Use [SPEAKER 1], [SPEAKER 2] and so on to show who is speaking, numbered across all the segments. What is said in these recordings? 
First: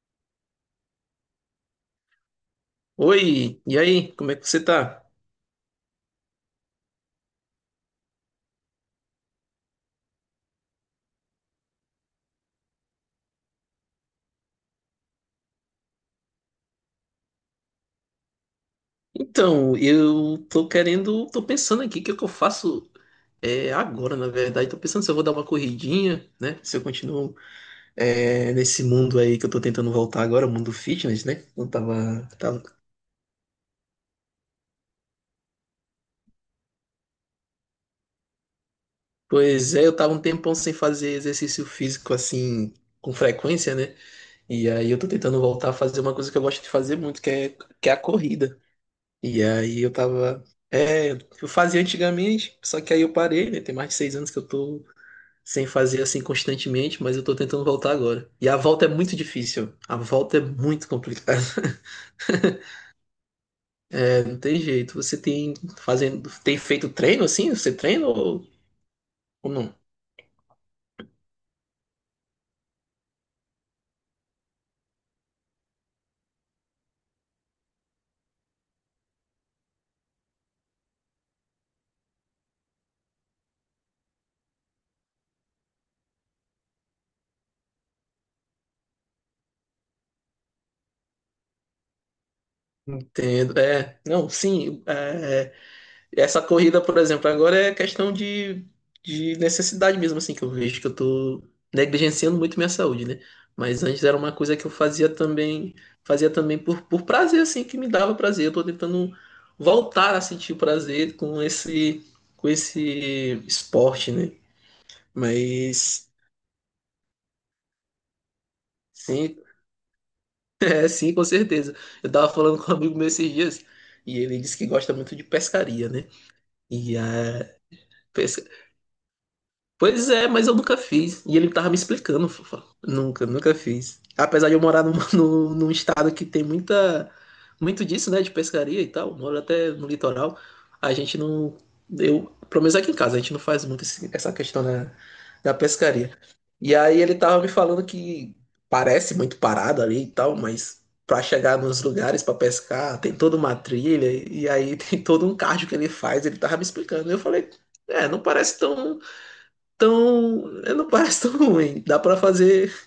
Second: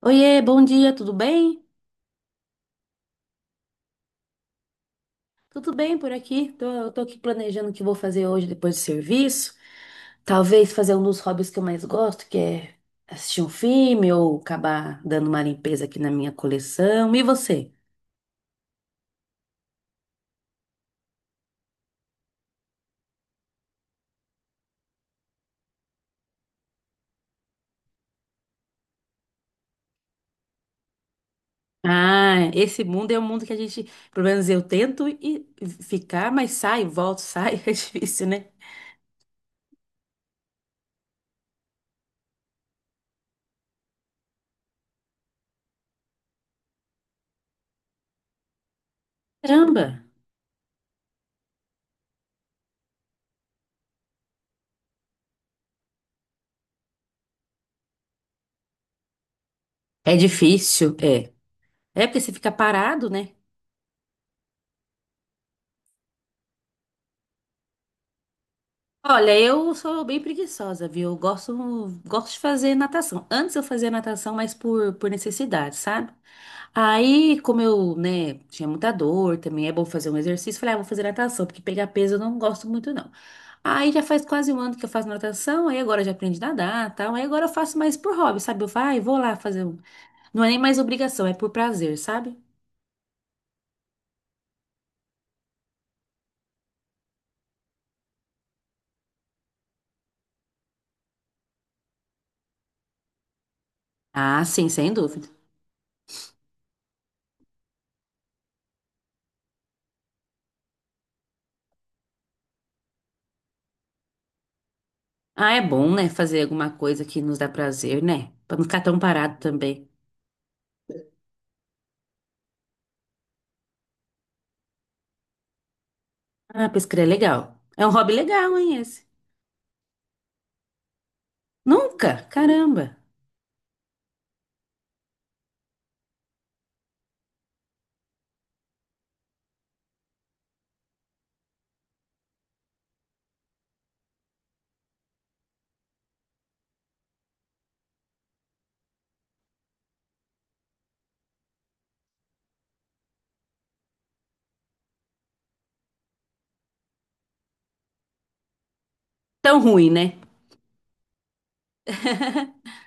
[SPEAKER 1] Oiê, bom dia, tudo bem?
[SPEAKER 2] Oi, e aí, como é que você tá?
[SPEAKER 1] Tudo bem por aqui? Eu tô aqui planejando o que vou fazer hoje depois do serviço. Talvez fazer um dos hobbies que eu mais gosto, que é assistir um filme ou acabar dando uma limpeza aqui na minha coleção. E você?
[SPEAKER 2] Então, eu tô querendo, tô pensando aqui o que é que eu faço agora, na verdade. Tô pensando se eu vou dar uma corridinha, né? Se eu continuo nesse mundo aí que eu tô tentando voltar agora, o mundo fitness, né? Eu
[SPEAKER 1] Ah,
[SPEAKER 2] tava...
[SPEAKER 1] esse mundo é um mundo que a gente, pelo menos eu tento e ficar, mas sai, volto, sai, é difícil, né?
[SPEAKER 2] Pois é, eu tava um tempão sem fazer exercício físico assim, com frequência, né? E aí eu tô tentando voltar a fazer uma coisa que eu gosto de fazer muito, que é a corrida. E aí
[SPEAKER 1] Caramba!
[SPEAKER 2] eu tava. É, eu fazia antigamente, só que aí eu parei, né? Tem mais de seis anos que eu tô sem fazer assim constantemente, mas eu tô tentando voltar agora. E a volta é muito difícil. A
[SPEAKER 1] É
[SPEAKER 2] volta é muito
[SPEAKER 1] difícil, é.
[SPEAKER 2] complicada.
[SPEAKER 1] É porque você fica parado, né?
[SPEAKER 2] É, não tem jeito. Você tem fazendo, tem feito treino assim? Você treina ou,
[SPEAKER 1] Olha,
[SPEAKER 2] ou
[SPEAKER 1] eu
[SPEAKER 2] não?
[SPEAKER 1] sou bem preguiçosa, viu? Eu gosto de fazer natação. Antes eu fazia natação, mas por necessidade, sabe? Aí, como eu, né, tinha muita dor, também é bom fazer um exercício, falei, ah, vou fazer natação, porque pegar peso eu não gosto muito, não. Aí já faz quase um ano que eu faço natação, aí agora eu já aprendi a nadar, tal. Aí agora eu faço mais por hobby, sabe? Eu falo, ah, eu vou lá fazer um. Não é nem mais obrigação, é por prazer, sabe?
[SPEAKER 2] Entendo. É, não, sim. Essa corrida, por exemplo, agora é questão de necessidade mesmo, assim, que eu vejo que eu tô negligenciando muito minha saúde, né? Mas antes era uma
[SPEAKER 1] Ah,
[SPEAKER 2] coisa que
[SPEAKER 1] sim,
[SPEAKER 2] eu
[SPEAKER 1] sem dúvida.
[SPEAKER 2] fazia também por prazer, assim, que me dava prazer. Eu tô tentando voltar a sentir prazer com esse esporte, né?
[SPEAKER 1] Ah, é bom, né,
[SPEAKER 2] Mas
[SPEAKER 1] fazer alguma coisa que nos dá prazer, né? Pra não ficar tão
[SPEAKER 2] sim,
[SPEAKER 1] parado também.
[SPEAKER 2] é sim, com certeza. Eu tava falando com um amigo meu esses dias e ele disse que gosta muito de pescaria, né?
[SPEAKER 1] Ah,
[SPEAKER 2] E
[SPEAKER 1] pescar
[SPEAKER 2] a
[SPEAKER 1] é legal. É um hobby legal, hein, esse?
[SPEAKER 2] Pois é, mas eu nunca fiz. E ele tava me
[SPEAKER 1] Nunca?
[SPEAKER 2] explicando, fofa.
[SPEAKER 1] Caramba.
[SPEAKER 2] Nunca fiz. Apesar de eu morar num estado que tem muito disso, né, de pescaria e tal, moro até no litoral, a gente não, eu, pelo menos aqui em casa, a gente não faz muito essa questão da pescaria. E aí ele tava me falando que parece muito parado ali e tal, mas pra chegar nos lugares pra pescar, tem toda uma trilha, e aí tem todo um cardio que ele faz, ele tava me explicando. Eu falei, é, não parece tão
[SPEAKER 1] Tão ruim, né?
[SPEAKER 2] Não parece tão ruim. Dá pra fazer.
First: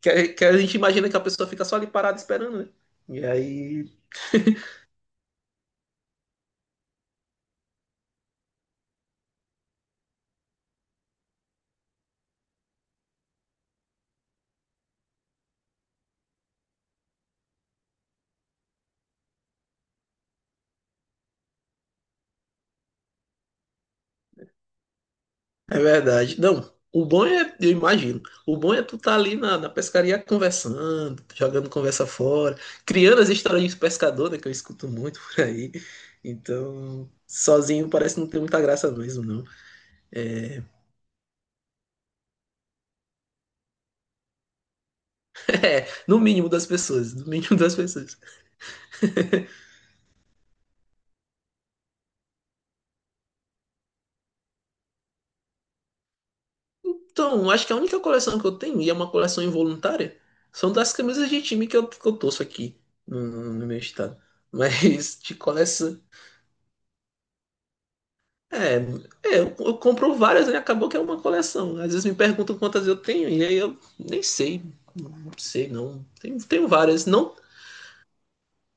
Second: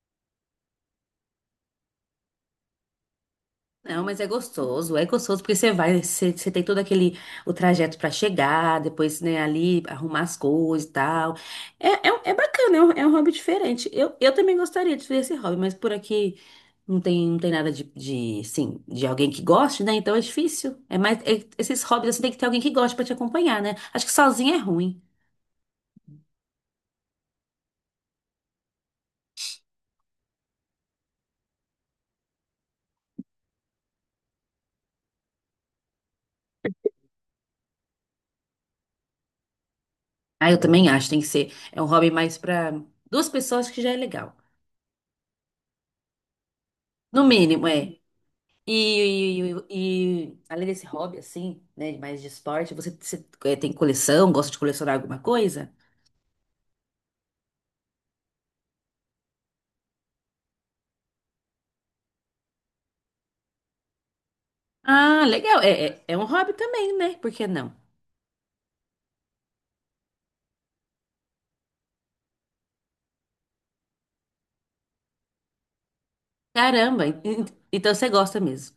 [SPEAKER 2] Que a gente imagina que a pessoa fica só ali parada esperando, né? E aí.
[SPEAKER 1] Não, mas é gostoso porque você tem todo aquele o trajeto pra chegar, depois, né, ali arrumar as coisas e tal. É bacana, é um hobby diferente. Eu também gostaria de fazer esse hobby, mas por aqui não tem, não tem nada de assim, de alguém que goste, né? Então é difícil. Esses hobbies assim, tem que ter alguém que goste pra te acompanhar, né? Acho que sozinho é ruim.
[SPEAKER 2] É verdade. Não, o bom é, eu imagino, o bom é tu tá ali na pescaria conversando, jogando conversa fora, criando as histórias de pescador, né, que eu escuto muito por aí. Então, sozinho parece não ter muita graça mesmo, não.
[SPEAKER 1] Ah, eu
[SPEAKER 2] É,
[SPEAKER 1] também acho, tem que ser. É um hobby mais para duas pessoas que já é legal.
[SPEAKER 2] é, no mínimo das pessoas,
[SPEAKER 1] No
[SPEAKER 2] no mínimo
[SPEAKER 1] mínimo,
[SPEAKER 2] das
[SPEAKER 1] é.
[SPEAKER 2] pessoas.
[SPEAKER 1] E, e além desse hobby, assim, né, mais de esporte, você, é, tem coleção, gosta de colecionar alguma coisa?
[SPEAKER 2] Então, acho que a única coleção que eu tenho, e é uma coleção involuntária, são das camisas de time que eu torço aqui no meu estado. Mas
[SPEAKER 1] Ah,
[SPEAKER 2] de
[SPEAKER 1] legal.
[SPEAKER 2] coleção.
[SPEAKER 1] É um hobby também, né? Por que não?
[SPEAKER 2] É, é, eu compro várias, né? Acabou que é uma coleção. Às vezes me perguntam quantas eu tenho, e aí eu nem sei. Não sei, não. Tenho várias.
[SPEAKER 1] Caramba, en-
[SPEAKER 2] Não
[SPEAKER 1] en- então você gosta mesmo.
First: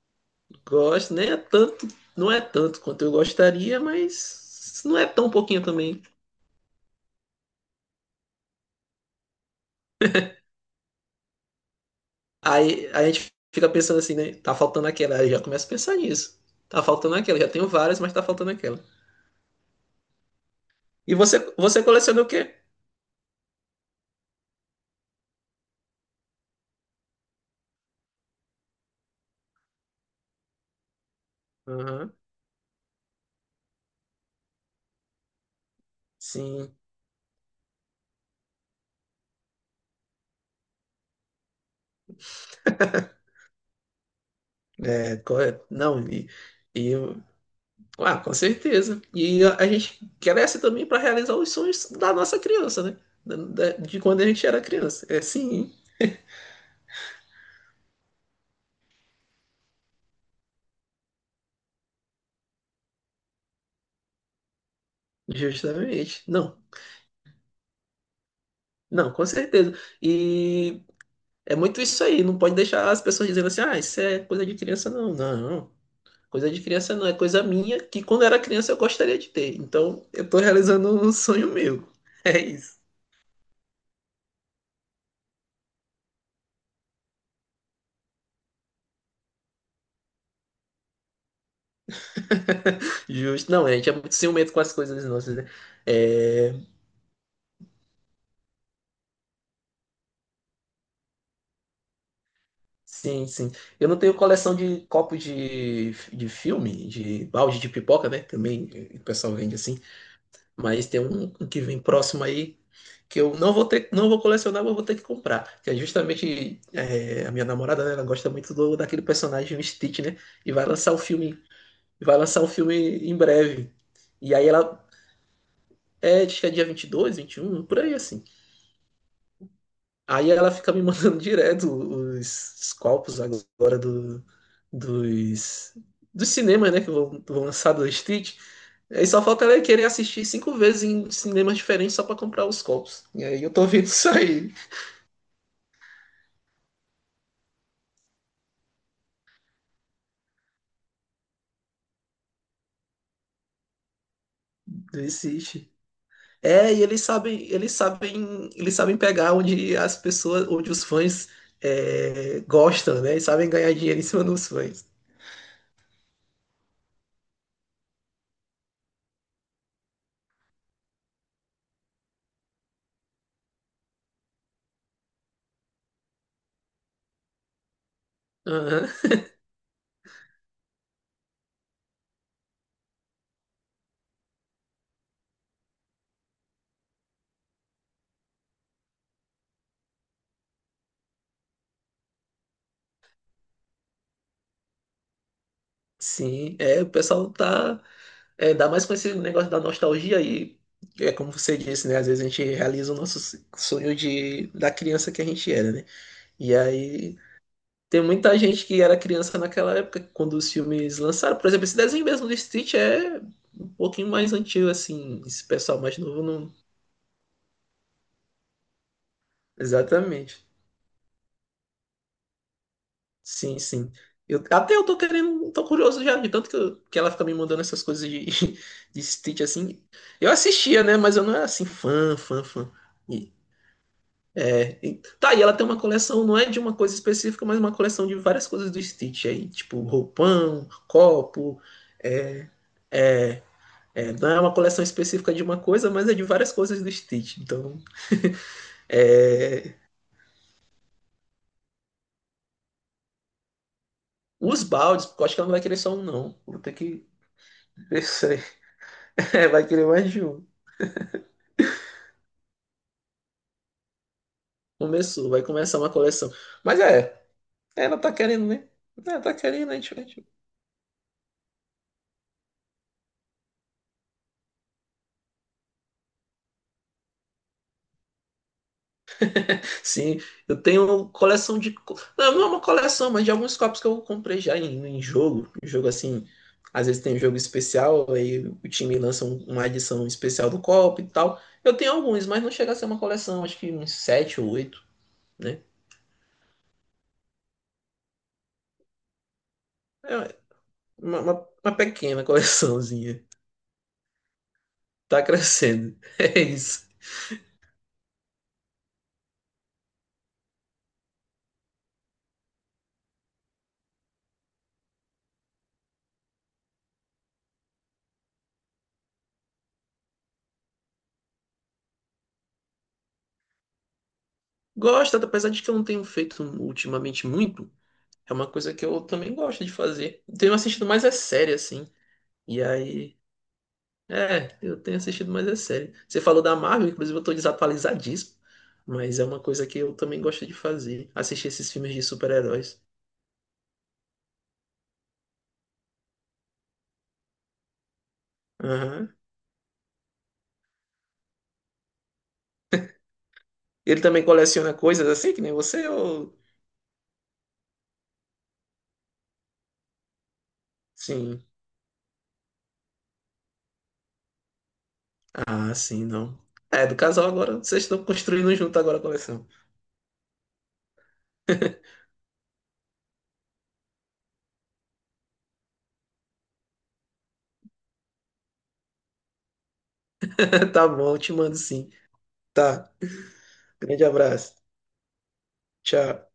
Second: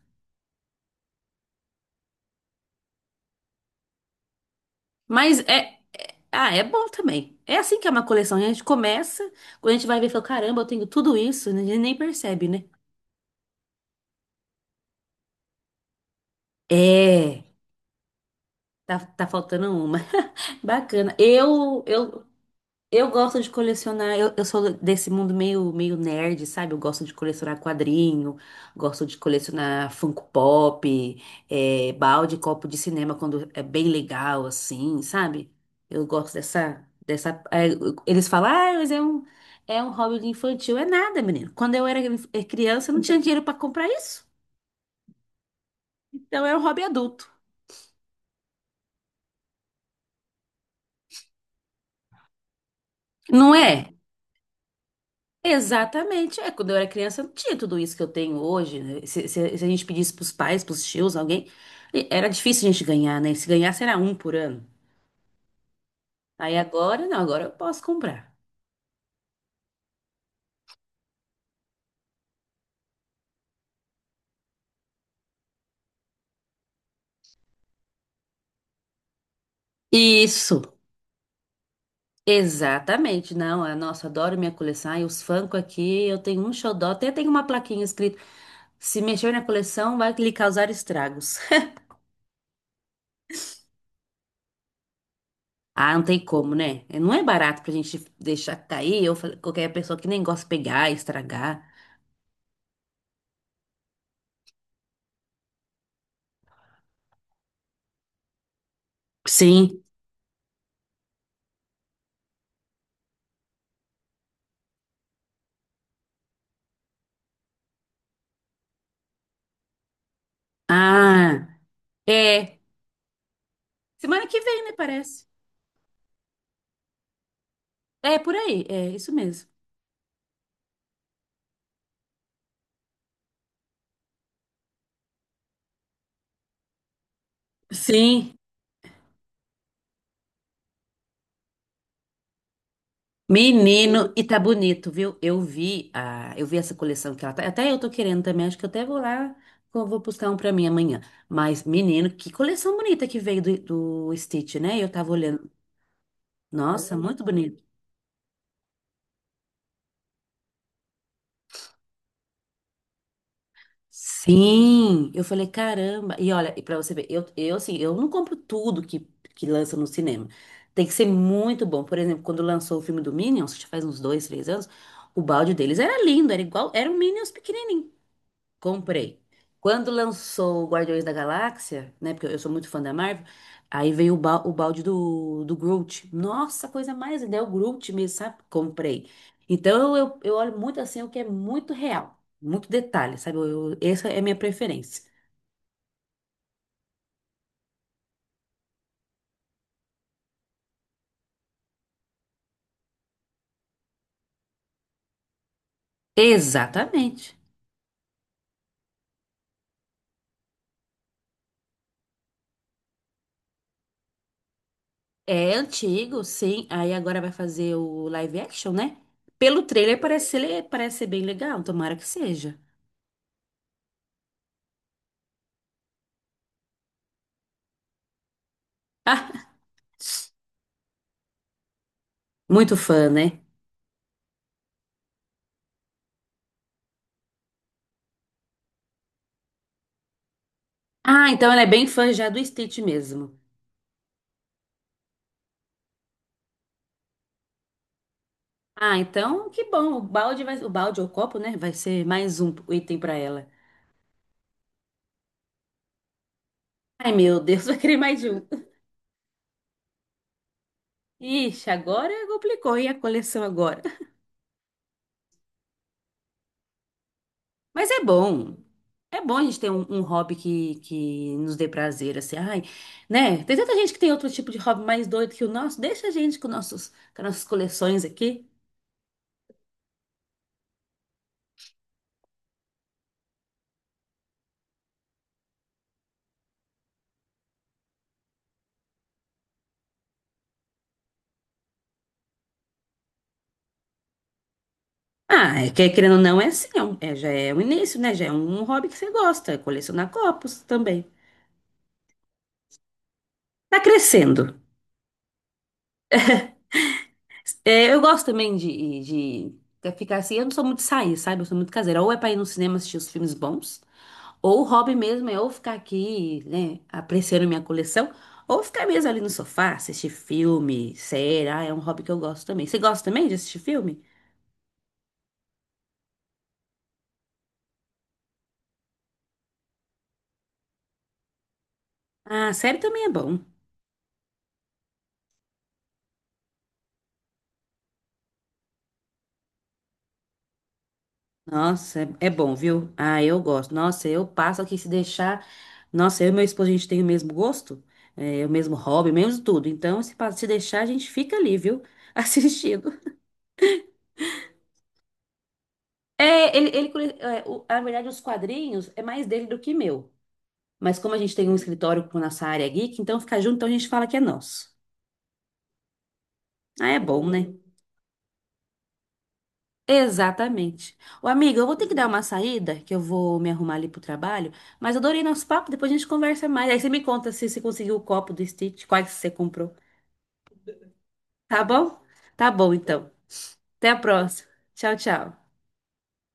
[SPEAKER 2] gosto, nem é tanto, não é tanto quanto eu gostaria, mas não é tão
[SPEAKER 1] Mas
[SPEAKER 2] pouquinho
[SPEAKER 1] é.
[SPEAKER 2] também.
[SPEAKER 1] Ah, é bom também. É assim que é uma coleção. A gente começa, quando a gente vai ver, fala, caramba, eu tenho tudo isso, né? A gente nem percebe, né?
[SPEAKER 2] Aí a gente fica pensando assim, né? Tá faltando aquela. Aí já começa a pensar nisso. Tá faltando aquela.
[SPEAKER 1] É,
[SPEAKER 2] Já tenho várias, mas tá faltando aquela.
[SPEAKER 1] tá faltando uma.
[SPEAKER 2] E
[SPEAKER 1] Bacana.
[SPEAKER 2] você, você
[SPEAKER 1] Eu,
[SPEAKER 2] coleciona
[SPEAKER 1] eu,
[SPEAKER 2] o quê?
[SPEAKER 1] Eu gosto de colecionar, eu sou desse mundo meio nerd, sabe? Eu gosto de colecionar quadrinho, gosto de colecionar Funko Pop, é,
[SPEAKER 2] Aham,
[SPEAKER 1] balde, copo de cinema quando é bem legal, assim, sabe? Eu gosto
[SPEAKER 2] sim.
[SPEAKER 1] dessa. Eles falam, ah, mas é um hobby infantil. É nada, menino. Quando eu era criança, eu não tinha dinheiro para comprar isso.
[SPEAKER 2] É, correto. Não,
[SPEAKER 1] Então é um hobby
[SPEAKER 2] e.
[SPEAKER 1] adulto.
[SPEAKER 2] Ah, com certeza. E a gente cresce também para realizar os sonhos da nossa criança, né?
[SPEAKER 1] Não é?
[SPEAKER 2] De quando a gente era criança. É, sim,
[SPEAKER 1] Exatamente. É, quando eu era criança, não tinha tudo isso que eu tenho hoje, né? Se a gente pedisse pros pais, pros tios, alguém, era difícil a gente ganhar, né? Se ganhasse era um por ano.
[SPEAKER 2] justamente.
[SPEAKER 1] Aí
[SPEAKER 2] Não,
[SPEAKER 1] agora, não, agora eu posso comprar.
[SPEAKER 2] não, com certeza. E é muito isso aí. Não pode deixar as pessoas dizendo assim, ah, isso é coisa de criança, não. Não. Coisa de criança não, é coisa minha que quando era criança eu gostaria de ter. Então eu tô
[SPEAKER 1] Isso,
[SPEAKER 2] realizando um sonho meu. É isso.
[SPEAKER 1] exatamente. Não, ah, nossa, adoro minha coleção. E os Funko aqui, eu tenho um xodó, até tem uma plaquinha escrito: se mexer na coleção, vai lhe causar estragos.
[SPEAKER 2] Justo. Não, a gente é muito ciumento com as coisas nossas, né?
[SPEAKER 1] Ah, não tem
[SPEAKER 2] É...
[SPEAKER 1] como, né? Não é barato pra gente deixar cair, ou qualquer pessoa que nem gosta de pegar, estragar.
[SPEAKER 2] Sim, sim. Eu não tenho coleção de copos de filme, de balde de pipoca, né? Também o pessoal vende assim.
[SPEAKER 1] Sim.
[SPEAKER 2] Mas tem um que vem próximo aí que eu não vou ter, não vou colecionar, mas vou ter que comprar. Que é justamente a minha namorada, né? Ela gosta muito daquele personagem, o Stitch, né? E vai lançar o filme
[SPEAKER 1] Ah.
[SPEAKER 2] Vai lançar o
[SPEAKER 1] É,
[SPEAKER 2] filme em breve.
[SPEAKER 1] semana
[SPEAKER 2] E
[SPEAKER 1] que
[SPEAKER 2] aí
[SPEAKER 1] vem, né,
[SPEAKER 2] ela.
[SPEAKER 1] parece.
[SPEAKER 2] É, acho que é dia 22, um por aí
[SPEAKER 1] É,
[SPEAKER 2] assim.
[SPEAKER 1] por aí, é isso mesmo.
[SPEAKER 2] Aí ela fica me mandando direto os copos agora dos, dos cinemas, né? Vão lançar do
[SPEAKER 1] Sim,
[SPEAKER 2] Street. Aí só falta ela querer assistir cinco vezes em cinemas diferentes só pra comprar os copos. E aí eu tô vendo isso
[SPEAKER 1] menino, e tá
[SPEAKER 2] aí
[SPEAKER 1] bonito, viu? Eu vi essa coleção que ela tá, até eu tô querendo também, acho que eu até vou lá, eu vou buscar um pra mim amanhã. Mas, menino, que coleção bonita que veio do Stitch, né? Eu
[SPEAKER 2] do
[SPEAKER 1] tava olhando,
[SPEAKER 2] Street. É, e
[SPEAKER 1] nossa, muito bonito.
[SPEAKER 2] eles sabem pegar onde as pessoas, onde os fãs gostam, né? E sabem ganhar dinheiro em cima dos fãs.
[SPEAKER 1] Sim, eu falei, caramba. E olha, e para você ver, eu assim, eu não compro tudo que lança no cinema. Tem que ser muito bom. Por exemplo, quando lançou o filme do Minions, que já faz uns dois, três anos, o balde deles era lindo, era igual, era um Minions pequenininho.
[SPEAKER 2] Aham,
[SPEAKER 1] Comprei. Quando lançou o Guardiões da Galáxia, né? Porque eu sou muito fã da Marvel, aí veio o balde do Groot. Nossa, coisa mais linda, é o Groot mesmo, sabe? Comprei. Então eu olho muito assim o que é muito real, muito detalhe, sabe? Essa é a minha preferência.
[SPEAKER 2] sim, é, o pessoal tá, é, dá mais com esse negócio da nostalgia aí, é como você disse, né, às vezes a gente realiza o nosso sonho da criança que a gente era, né, e aí
[SPEAKER 1] Exatamente.
[SPEAKER 2] tem muita gente que era criança naquela época, quando os filmes lançaram, por exemplo, esse desenho mesmo do Stitch é um pouquinho mais antigo, assim, esse
[SPEAKER 1] É
[SPEAKER 2] pessoal mais
[SPEAKER 1] antigo,
[SPEAKER 2] novo não...
[SPEAKER 1] sim. Aí agora vai fazer o live action, né? Pelo trailer
[SPEAKER 2] Exatamente.
[SPEAKER 1] parece ser bem legal, tomara que seja.
[SPEAKER 2] Sim, sim. Até eu tô querendo, tô curioso já, de tanto que, que ela fica me mandando essas coisas de Stitch assim. Eu assistia, né? Mas eu não era assim, fã.
[SPEAKER 1] Muito fã,
[SPEAKER 2] E,
[SPEAKER 1] né?
[SPEAKER 2] e ela tem uma coleção, não é de uma coisa específica, mas uma coleção de várias coisas do Stitch aí, tipo roupão,
[SPEAKER 1] Ah, então
[SPEAKER 2] copo.
[SPEAKER 1] ela é bem fã já do
[SPEAKER 2] É,
[SPEAKER 1] Stitch mesmo.
[SPEAKER 2] é, é, não é uma coleção específica de uma coisa, mas é de várias coisas do Stitch. Então,
[SPEAKER 1] Ah, então
[SPEAKER 2] é,
[SPEAKER 1] que bom. O balde vai, o balde ou o copo, né? Vai ser mais um item pra ela.
[SPEAKER 2] os baldes, porque eu acho que ela não vai querer só um, não. Vou ter que
[SPEAKER 1] Ai, meu Deus, vai querer
[SPEAKER 2] ver
[SPEAKER 1] mais de
[SPEAKER 2] se
[SPEAKER 1] um.
[SPEAKER 2] vai querer mais de um.
[SPEAKER 1] Ixi, agora complicou. E a coleção agora?
[SPEAKER 2] Começou, vai começar uma coleção. Mas é,
[SPEAKER 1] Mas
[SPEAKER 2] ela
[SPEAKER 1] é
[SPEAKER 2] tá querendo,
[SPEAKER 1] bom.
[SPEAKER 2] né?
[SPEAKER 1] É
[SPEAKER 2] Ela tá
[SPEAKER 1] bom a gente ter
[SPEAKER 2] querendo,
[SPEAKER 1] um, um hobby que nos dê prazer, assim. Ai, né? Tem tanta gente que tem outro tipo de hobby mais doido que o nosso. Deixa a gente com nossos, com as nossas coleções aqui.
[SPEAKER 2] Sim, eu tenho uma coleção de. Não, não é uma coleção, mas de alguns copos que eu comprei já em, em jogo. Em jogo assim. Às vezes tem um jogo especial, aí o time lança uma edição especial do copo e tal. Eu tenho alguns, mas não chega a ser uma coleção, acho que uns sete ou oito,
[SPEAKER 1] Ah,
[SPEAKER 2] né?
[SPEAKER 1] é que querendo ou não, é assim. Já é um início, né? Já é um hobby que você gosta. É colecionar
[SPEAKER 2] É
[SPEAKER 1] copos também.
[SPEAKER 2] uma pequena coleçãozinha.
[SPEAKER 1] Tá crescendo.
[SPEAKER 2] Tá crescendo. É isso.
[SPEAKER 1] É, eu gosto também de ficar assim. Eu não sou muito de sair, sabe? Eu sou muito caseira. Ou é pra ir no cinema assistir os filmes bons, ou o hobby mesmo é ou ficar aqui, né, apreciando minha coleção, ou ficar mesmo ali no sofá, assistir filme, série. Ah, é um hobby que eu gosto também. Você gosta também de assistir filme?
[SPEAKER 2] Gosto, apesar de que eu não tenho feito ultimamente muito. É uma coisa que eu também gosto de fazer. Tenho assistido mais é série, assim.
[SPEAKER 1] Ah,
[SPEAKER 2] E
[SPEAKER 1] série também é
[SPEAKER 2] aí.
[SPEAKER 1] bom.
[SPEAKER 2] É, eu tenho assistido mais é série. Você falou da Marvel, inclusive eu tô desatualizadíssimo. Mas é uma coisa que eu também gosto de fazer. Assistir esses filmes
[SPEAKER 1] Nossa,
[SPEAKER 2] de
[SPEAKER 1] é, é bom,
[SPEAKER 2] super-heróis.
[SPEAKER 1] viu? Ah, eu gosto. Nossa, eu passo aqui se deixar. Nossa, eu e meu esposo, a gente tem o mesmo gosto, é, o mesmo hobby,
[SPEAKER 2] Aham.
[SPEAKER 1] mesmo tudo. Então, se deixar, a gente fica ali, viu? Assistindo.
[SPEAKER 2] Ele também coleciona coisas assim, que nem você, ou.
[SPEAKER 1] É, ele, na verdade, os quadrinhos é mais dele do que meu. Mas como a gente
[SPEAKER 2] Sim.
[SPEAKER 1] tem um escritório com nossa área geek, então fica junto, então a gente fala que é nosso.
[SPEAKER 2] Ah, sim, não. É,
[SPEAKER 1] Ah,
[SPEAKER 2] do
[SPEAKER 1] é
[SPEAKER 2] casal
[SPEAKER 1] bom, né?
[SPEAKER 2] agora, vocês estão construindo junto agora a coleção.
[SPEAKER 1] Exatamente. Ô, amiga, eu vou ter que dar uma saída, que eu vou me arrumar ali pro trabalho, mas adorei nosso papo, depois a gente conversa mais. Aí você me conta se você conseguiu o copo do Stitch, quais você comprou.
[SPEAKER 2] Tá bom, eu te mando
[SPEAKER 1] Tá
[SPEAKER 2] sim.
[SPEAKER 1] bom? Tá bom,
[SPEAKER 2] Tá.
[SPEAKER 1] então. Até a
[SPEAKER 2] Grande
[SPEAKER 1] próxima.
[SPEAKER 2] abraço.
[SPEAKER 1] Tchau, tchau.
[SPEAKER 2] Tchau.